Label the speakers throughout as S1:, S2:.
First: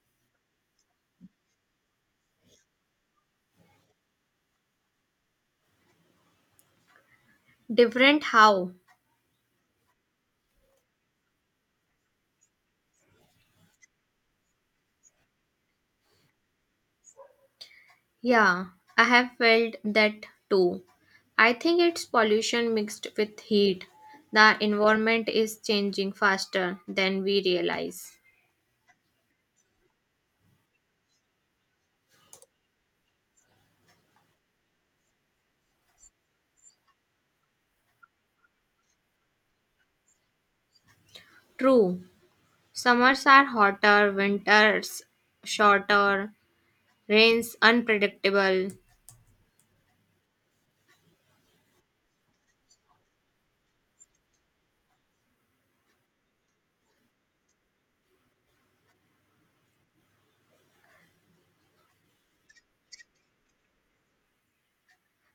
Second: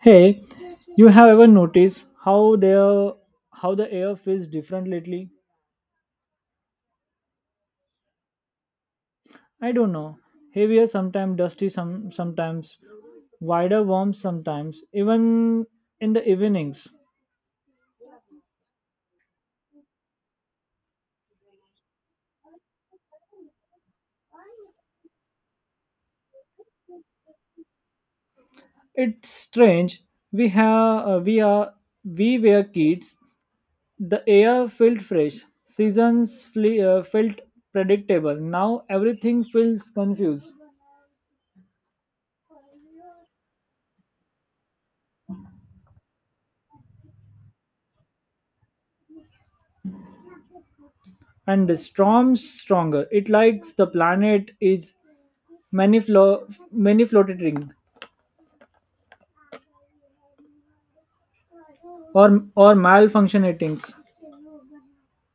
S1: Hey, you have ever noticed how the air feels different lately?
S2: Different how?
S1: I don't know. Heavier sometimes, dusty sometimes, wider warm sometimes, even in the evenings.
S2: Yeah, I have felt that too. I think it's pollution mixed with heat. The environment is changing faster than we realize.
S1: It's strange. We have we are we were kids. The air felt fresh. Seasons felt predictable. Now everything feels confused,
S2: True, summers are hotter, winters shorter, rains unpredictable.
S1: and the storm's stronger. It likes the planet is many many floated rings or malfunctionings.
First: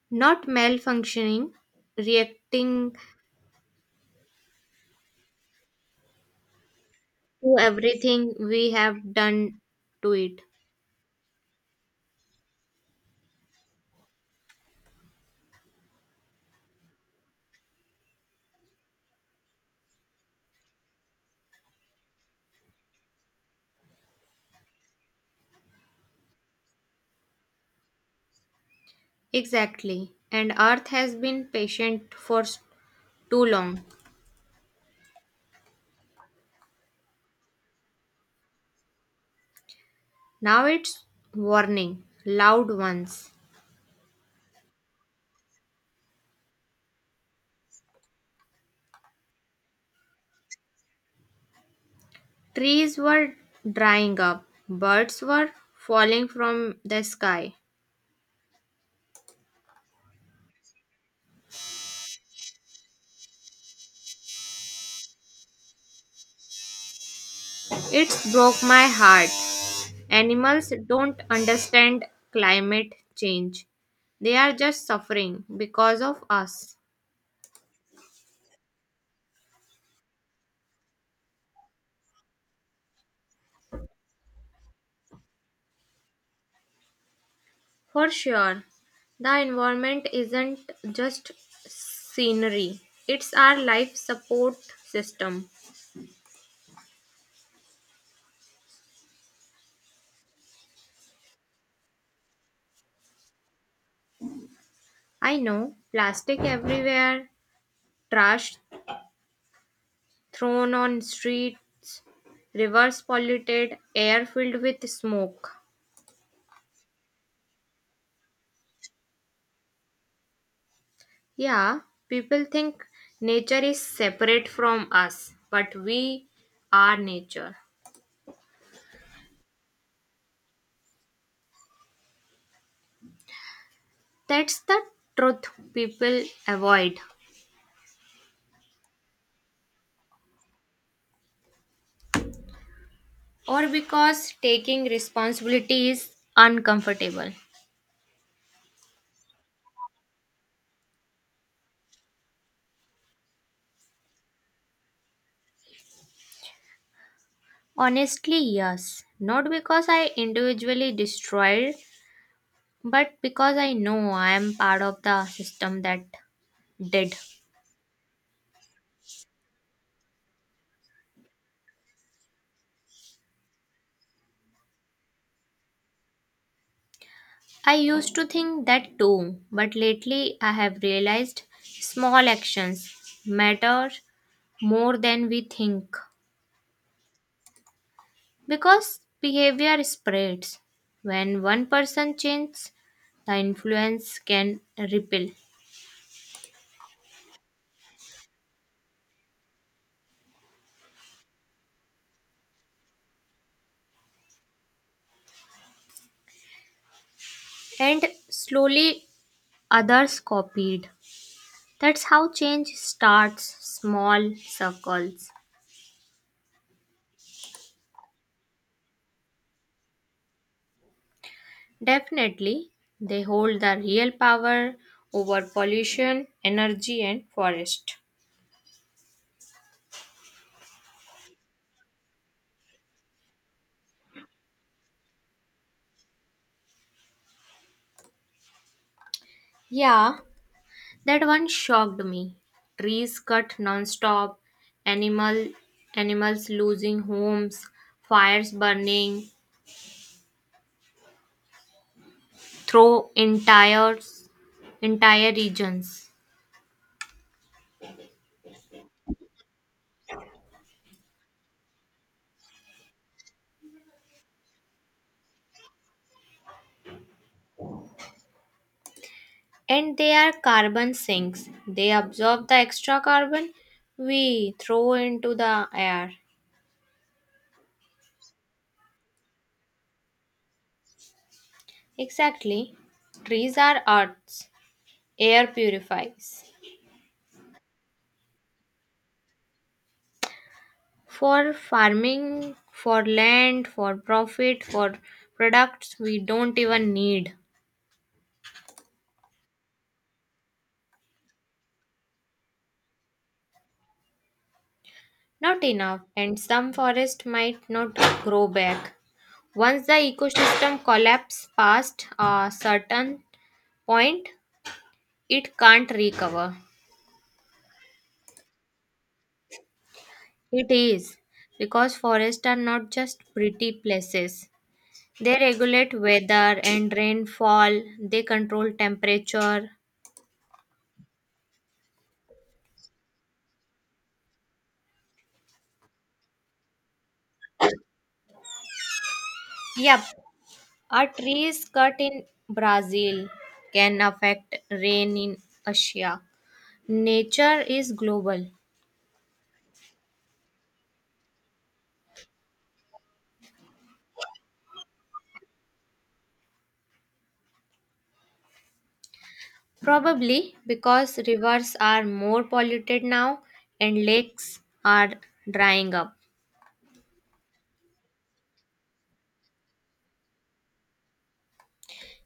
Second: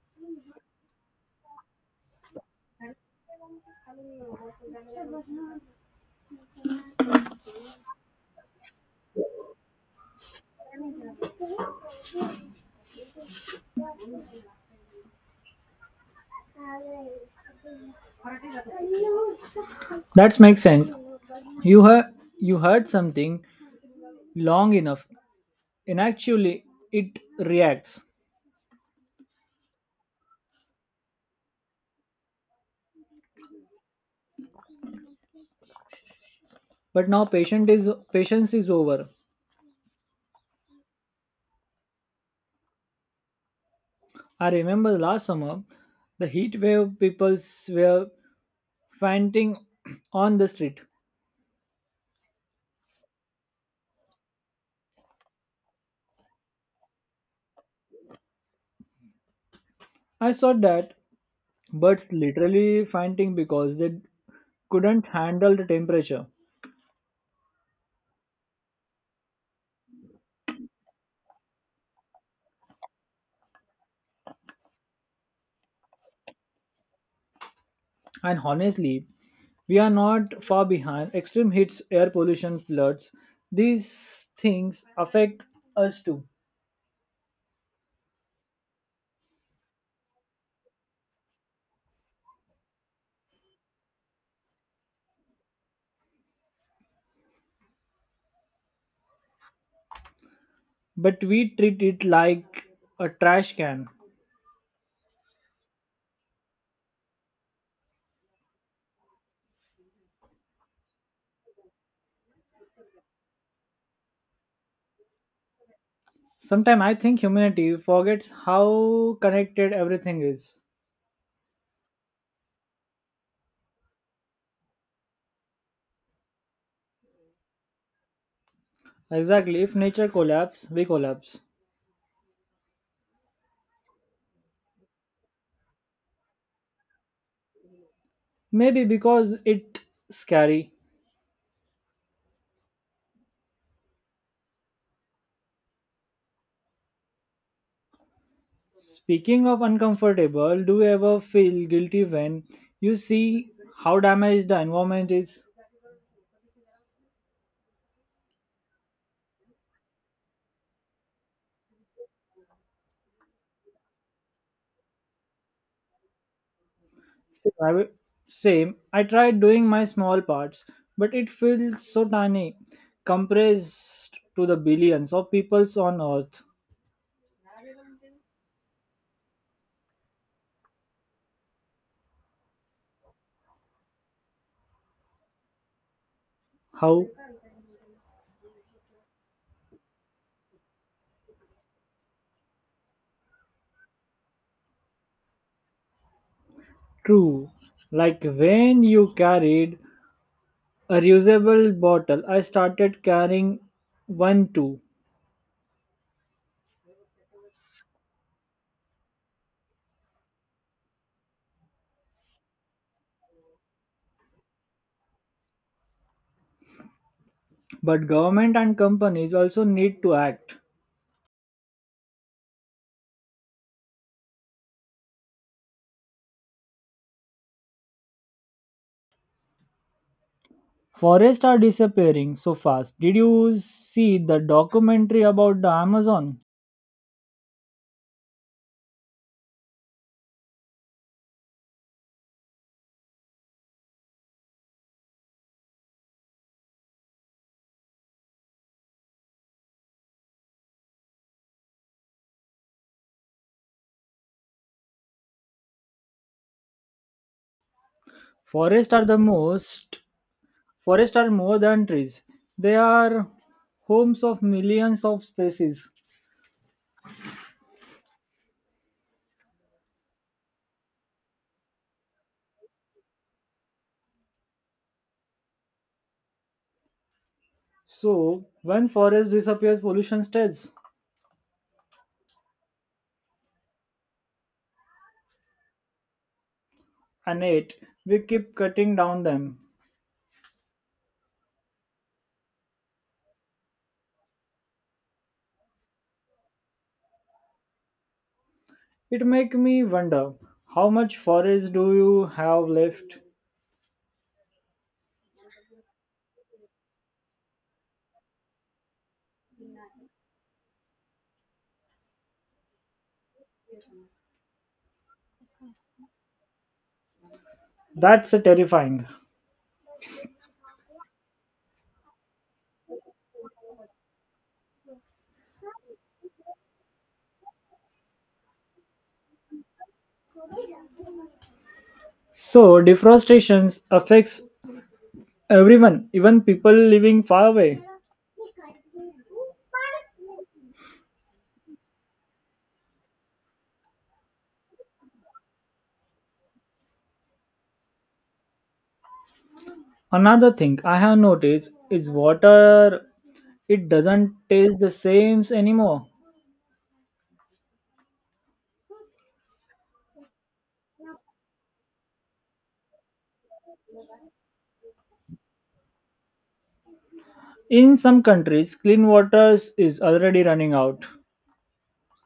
S2: Not malfunctioning, reacting to everything we have done to it.
S1: That makes sense. You heard you heard something long enough, and actually it reacts.
S2: Exactly, and Earth has been patient for too long.
S1: But now patient is patience is over.
S2: Now it's warning, loud ones.
S1: I remember last summer, the heat wave people were fainting on the street.
S2: Trees were drying up, birds were falling from the sky.
S1: I saw that birds literally fainting because they couldn't handle the temperature.
S2: It broke my heart. Animals don't understand climate change. They are just suffering because of us.
S1: And honestly, we are not far behind. Extreme heats, air pollution, floods, these things affect us too.
S2: For sure, the environment isn't just scenery, it's our life support system.
S1: But we treat it like a trash can.
S2: I know plastic everywhere, trash thrown on streets, rivers polluted, air filled with smoke.
S1: Sometimes I think humanity forgets how connected everything is.
S2: Yeah, people think nature is separate from us, but we are nature.
S1: Exactly, if nature collapses, we collapse.
S2: That's the truth people avoid,
S1: Maybe because it's scary.
S2: or because taking responsibility is uncomfortable.
S1: Speaking of uncomfortable, do you ever feel guilty when you see how damaged the environment is?
S2: Honestly, yes. Not because I individually destroyed, but because I know I am part of the system that did.
S1: Same. Same. I tried doing my small parts, but it feels so tiny, compressed to the billions of peoples on Earth.
S2: I used to think that too, but lately I have realized small actions matter more than we think
S1: How
S2: because behavior spreads. When one person changes, the influence can ripple,
S1: true. Like when you carried a reusable bottle, I started carrying one too.
S2: and slowly others copied. That's how change starts small circles.
S1: But government and companies also need to act.
S2: Definitely, they hold the real power over pollution, energy, and forest.
S1: Forests are disappearing so fast. Did you see the documentary about the Amazon?
S2: Yeah, that one shocked me. Trees cut non-stop, animal animals losing homes, fires burning through entire regions.
S1: Forests are the most Forests are more than trees, they are homes of millions of species.
S2: And they are carbon sinks. They absorb the extra carbon we throw into the air.
S1: So, when forest disappears, pollution stays.
S2: Exactly. Trees are earth's air purifies.
S1: And yet, we keep cutting down them.
S2: For farming, for land, for profit, for products we don't even need.
S1: It make me wonder how much forest do you have left?
S2: Not enough, and some forest might not grow back. Once the ecosystem collapse past a certain point, it can't recover.
S1: That's terrifying.
S2: It is because forests are not just pretty places. They regulate weather and rainfall, they control temperature.
S1: So, deforestation affects everyone, even people living far away.
S2: Yep, a tree's cut in Brazil can affect rain in Asia. Nature is global.
S1: Another thing I have noticed is water, it doesn't taste the same anymore.
S2: Probably because rivers are more polluted now and lakes are drying up.
S1: In some countries, clean water is already running out.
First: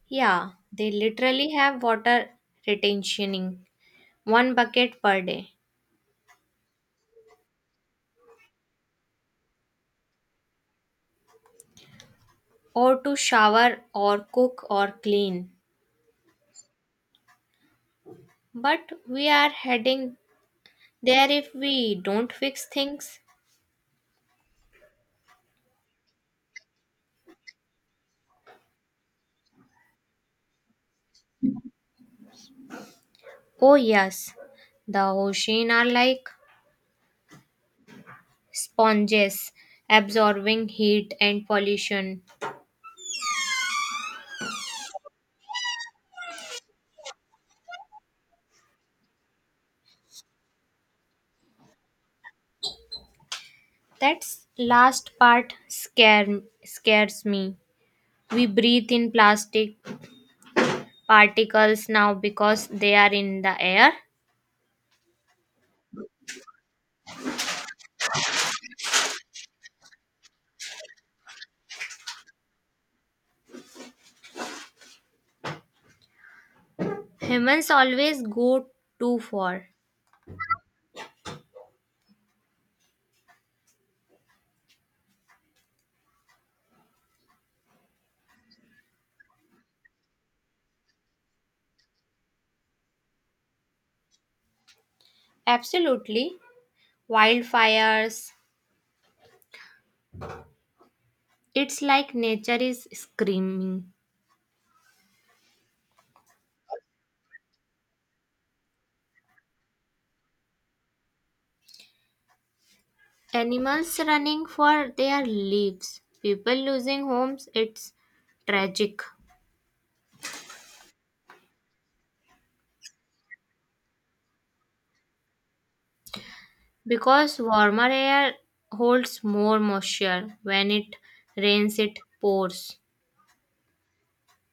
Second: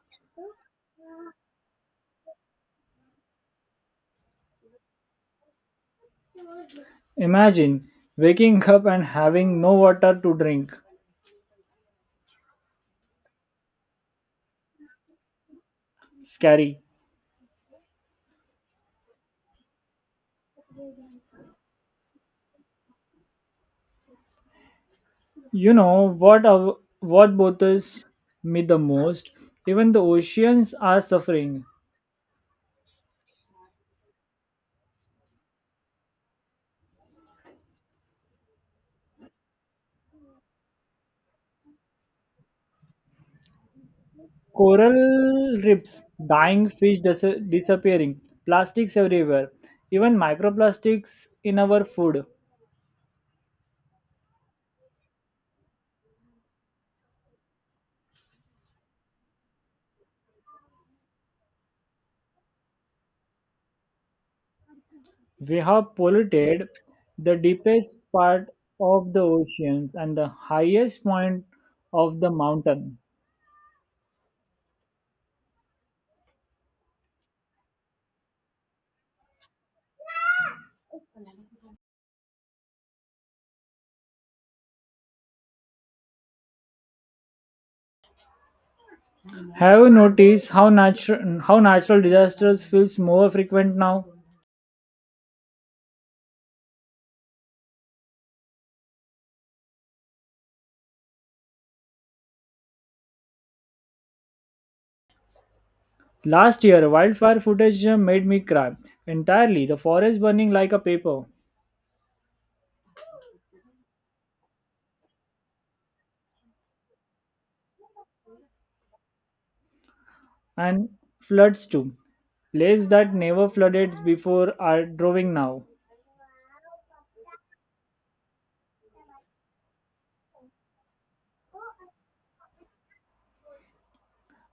S2: Yeah, they literally have water retentioning one bucket per day
S1: Imagine waking up and having no water to drink.
S2: or to shower or cook or clean.
S1: Scary.
S2: But we are heading there if we don't fix things.
S1: You know what bothers me the most? Even the oceans are suffering.
S2: Oh, yes, the ocean are like sponges absorbing heat and pollution.
S1: Coral reefs, dying fish disappearing, plastics everywhere, even microplastics in our food.
S2: That last part scares me. We breathe in plastic particles now because they are in the air.
S1: We have polluted the deepest part of the oceans and the highest point of the mountain.
S2: Humans always go too far.
S1: Have you noticed how natural disasters feels more frequent now?
S2: Absolutely. Wildfires. It's like nature is screaming.
S1: Last year, wildfire footage made me cry entirely. The forest burning like a paper,
S2: Animals running for their lives, people losing homes, it's tragic
S1: and floods too. Places that never flooded before are drawing now.
S2: because warmer air holds more moisture. When it rains, it pours.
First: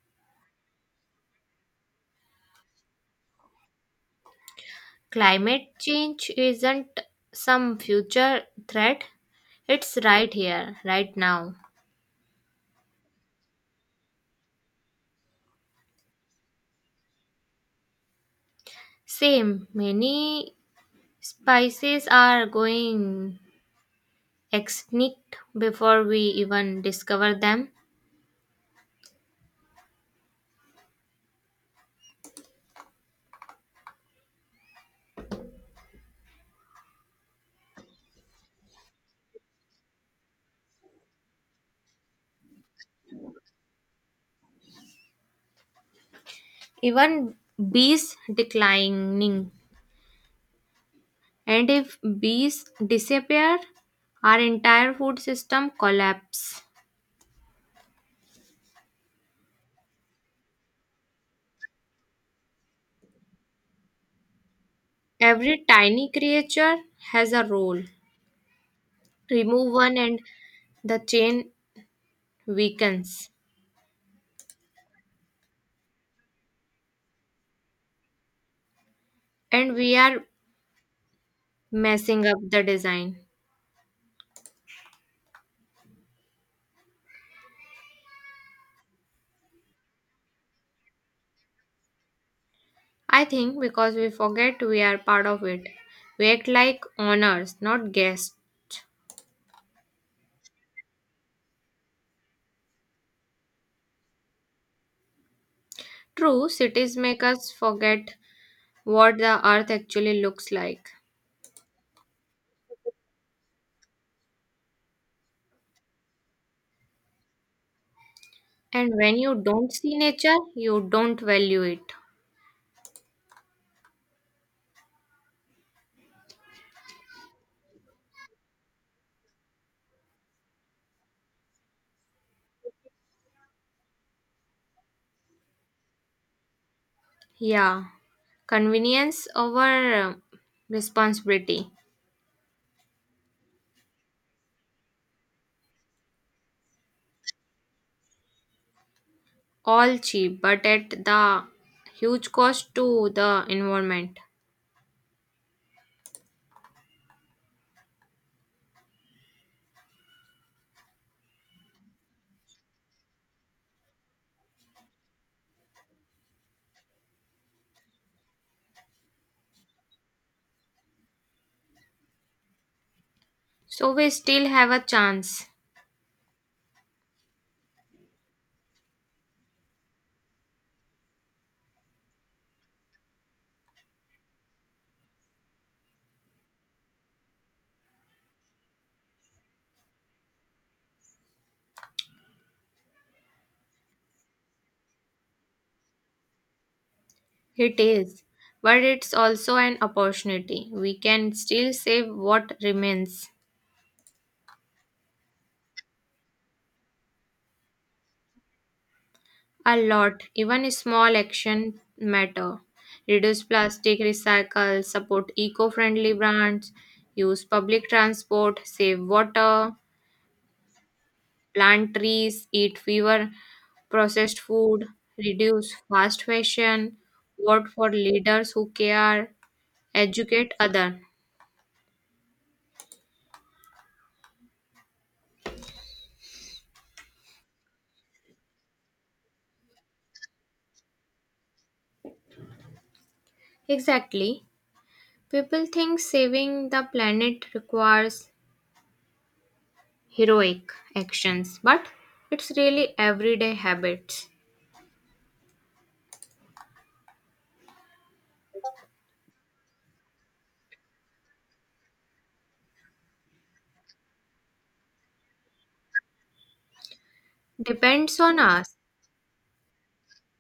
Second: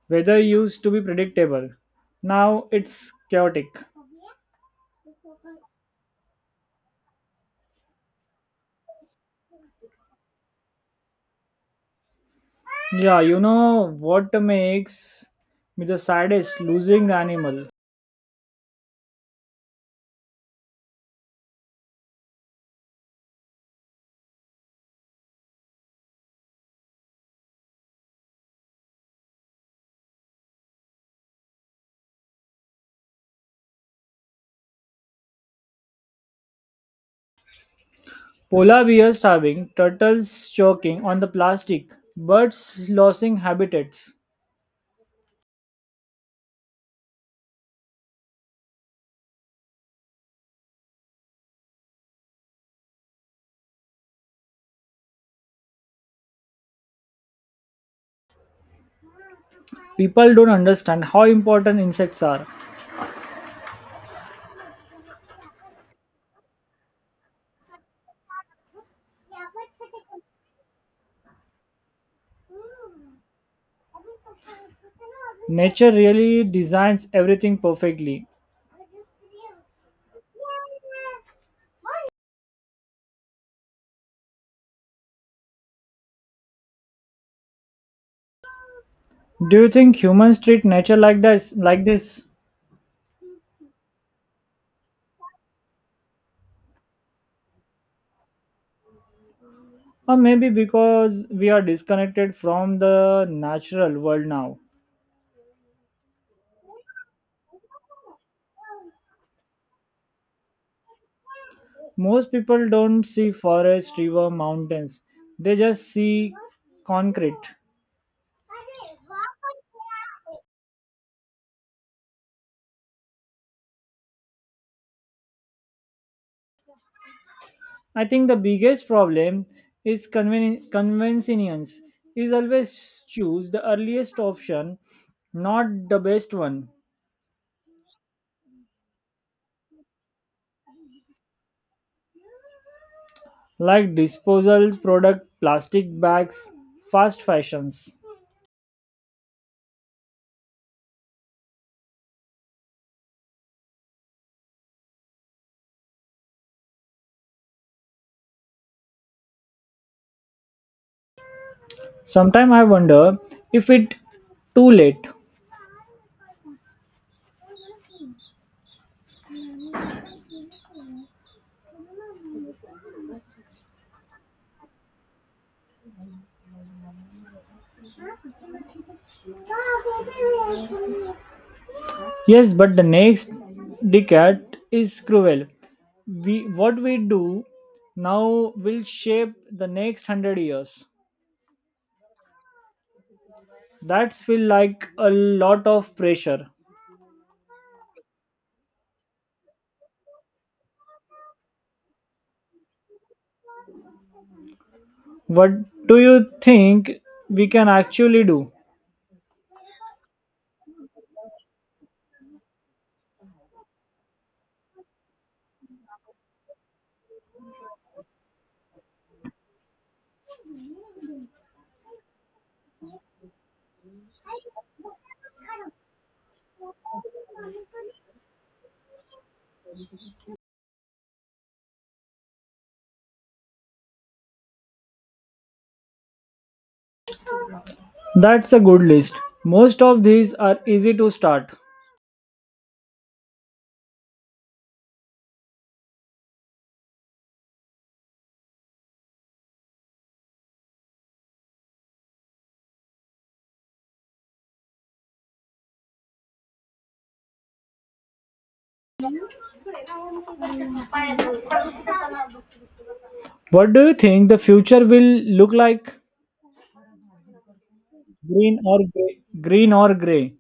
S1: Weather used to be predictable, now it's chaotic.
S2: Climate change isn't some future threat, it's right here, right now.
S1: Yeah, you know what makes me the saddest? Losing the animal.
S2: Same, many species are going extinct before we even discover them.
S1: Polar bears starving, turtles choking on the plastic, birds losing habitats.
S2: Even bees declining. And if bees disappear, our entire food system collapses.
S1: People don't understand how important insects are.
S2: Every tiny creature has a role. Remove one and the chain weakens.
S1: Nature really designs everything perfectly.
S2: And we are messing up the design.
S1: Do you think humans treat nature like that, like this?
S2: I think because we forget we are part of it. We act like owners, not guests.
S1: Or maybe because we are disconnected from the natural world now.
S2: True, cities make us forget what the earth actually looks like.
S1: Most people don't see forest, river, mountains. They just see concrete.
S2: And when you don't see nature, you don't value it.
S1: I think the biggest problem is convenience is always choose the earliest option, not the best one.
S2: Yeah, convenience over uh, responsibility.
S1: Like disposal product, plastic bags, fast fashions.
S2: All cheap, but at the huge cost to the environment.
S1: Sometimes I wonder if it too late.
S2: So we still have a chance.
S1: Yes, but the next decade is cruel. We, what we do now will shape the next hundred years. That's feel like a lot of pressure.
S2: It is, but it's also an opportunity. We can still save what remains.
S1: What do you think we can actually do?
S2: A lot, even small action matter. Reduce plastic, recycle, support eco-friendly brands, use public transport, save water. Plant trees, eat fewer processed food, reduce fast fashion, vote for leaders who care, educate other.
S1: That's a good list. Most of these are easy to start.
S2: Exactly. People think saving the planet requires heroic actions, but it's really everyday habits.
S1: What do you think the future will look like?
S2: Depends on
S1: Green
S2: us.
S1: or gray? Green or gray?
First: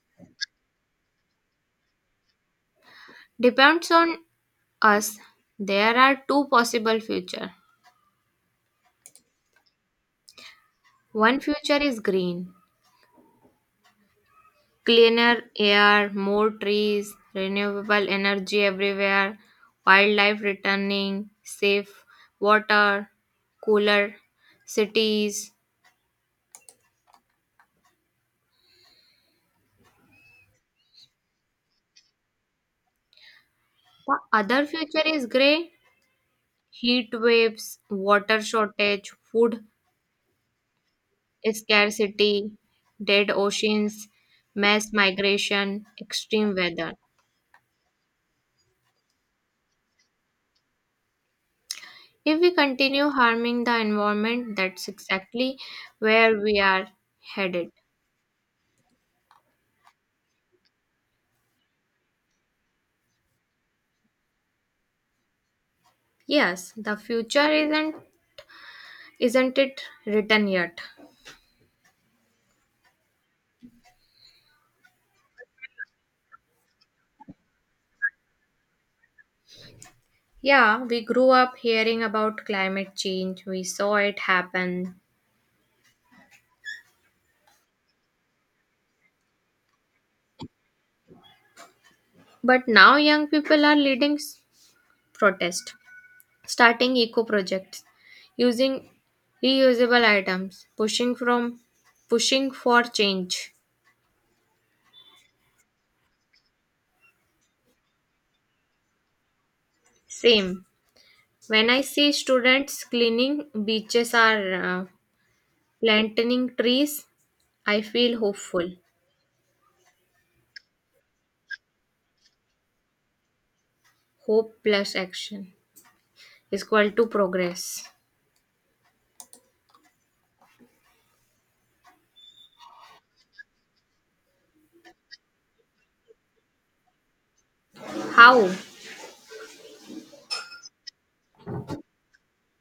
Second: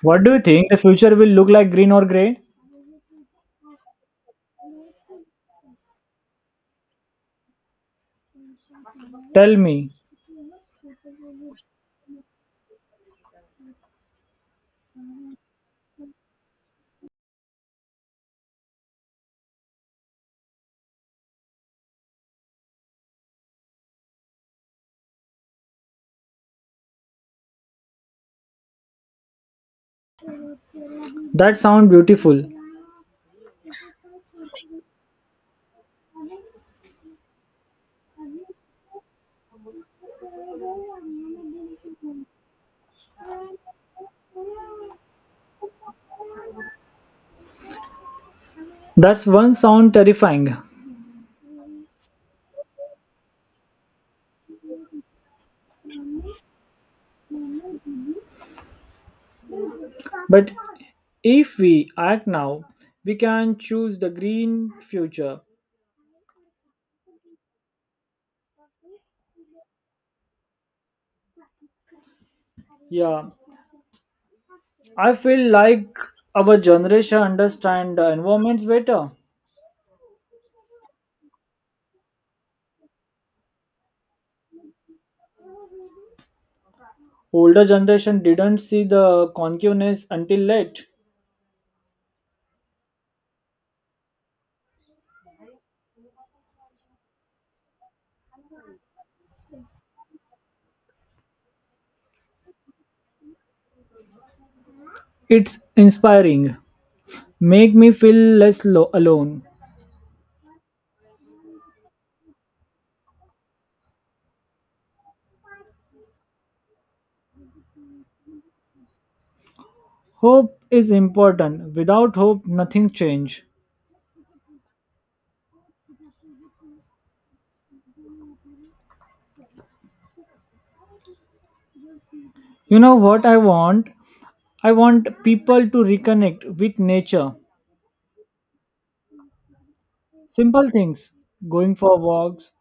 S1: What do you think the future will look like? Green or gray?
S2: Depends on us. There are two possible future.
S1: Tell me.
S2: One future is green. Cleaner air, more trees, renewable energy everywhere, wildlife returning, safe water, cooler cities.
S1: That sounds beautiful.
S2: The other future is grey: heat waves, water shortage, food scarcity, dead oceans, mass migration, extreme weather.
S1: That's one sound terrifying.
S2: If we continue harming the environment, that's exactly where we are headed.
S1: But if we act now, we can choose the green future.
S2: Yes, the future isn't. Isn't it written yet?
S1: Yeah, I feel like our generation understand the environments better.
S2: Yeah, we grew up hearing about climate change, we saw it happen.
S1: Older generation didn't see the concuveness until late.
S2: But now young people are leading protest, starting eco projects, using reusable items, pushing for change.
S1: It's inspiring. Make me feel less alone.
S2: Same. When I see students cleaning beaches or planting trees, I feel hopeful.
S1: Hope is important. Without hope, nothing change.
S2: Hope plus action is equal to progress.
S1: You know what I want? I want people to reconnect with nature.
S2: How?
S1: Simple things, going for walks,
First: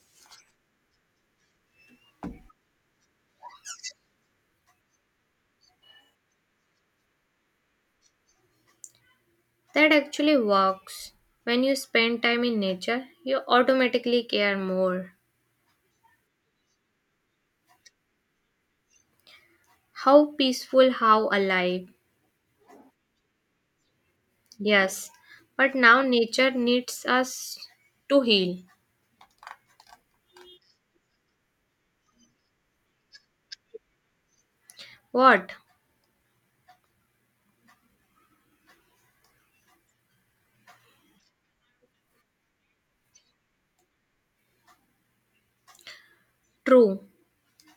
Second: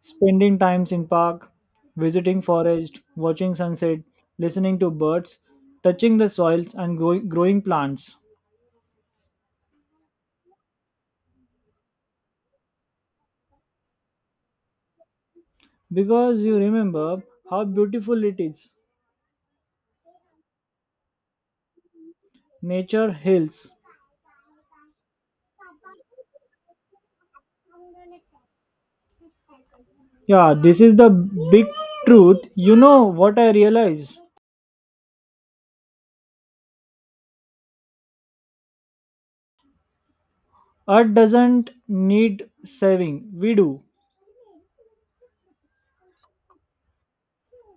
S1: spending times in park, visiting forest, watching sunset, listening to birds, touching the soils and growing plants.
S2: That actually works. When you spend time in nature, you automatically care more.
S1: Because you remember how beautiful it is.
S2: How peaceful, how alive.
S1: Nature heals.
S2: Yes, but now nature needs us to heal.
S1: Yeah, this is the big truth. You know what I realized?
S2: What?
S1: Earth doesn't need saving. We do.
S2: True.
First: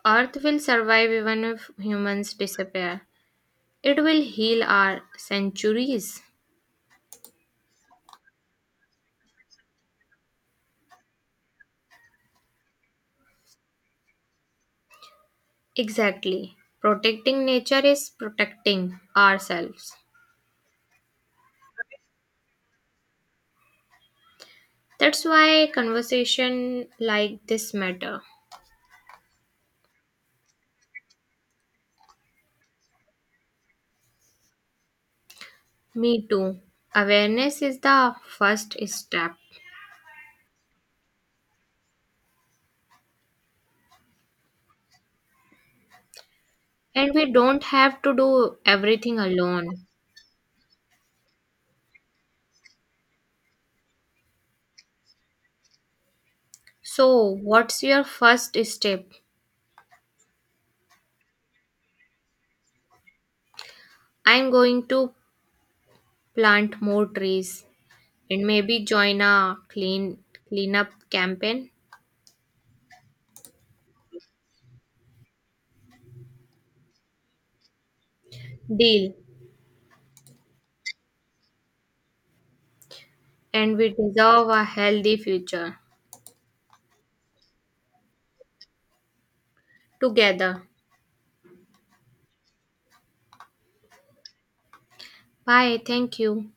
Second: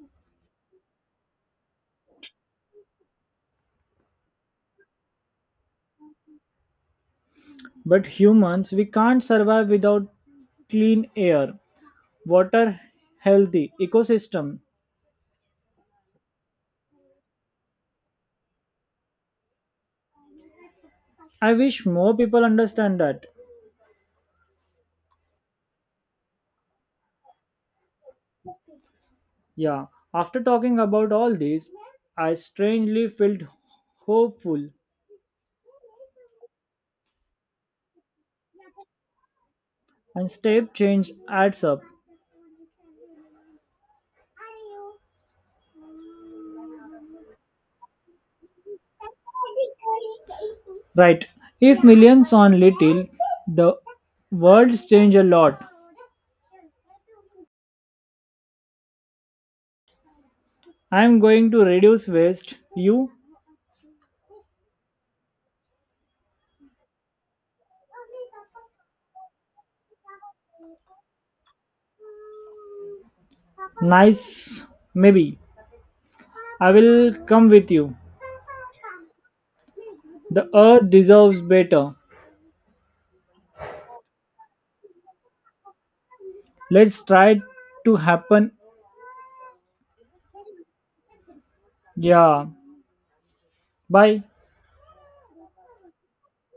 S2: Earth will survive even if humans disappear. It will heal our centuries.
S1: But humans, we can't survive without clean air, water, healthy ecosystem.
S2: Exactly. Protecting nature is protecting ourselves.
S1: I wish more people understand that.
S2: That's why conversation like this matter.
S1: Yeah, after talking about all this, I strangely felt hopeful,
S2: Me too. Awareness is the first step,
S1: and step change adds up.
S2: and we don't have to do everything alone.
S1: Right, if millions on little, the world's change a lot.
S2: So, what's your first step?
S1: I am going to reduce waste. You?
S2: I'm going to plant more trees and maybe join a cleanup campaign.
S1: Nice. Maybe I will come with you.
S2: Deal.
S1: The earth deserves better.
S2: And we deserve a healthy future
S1: Let's try to happen.
S2: together.
S1: Yeah. Bye.
S2: Bye. Thank you.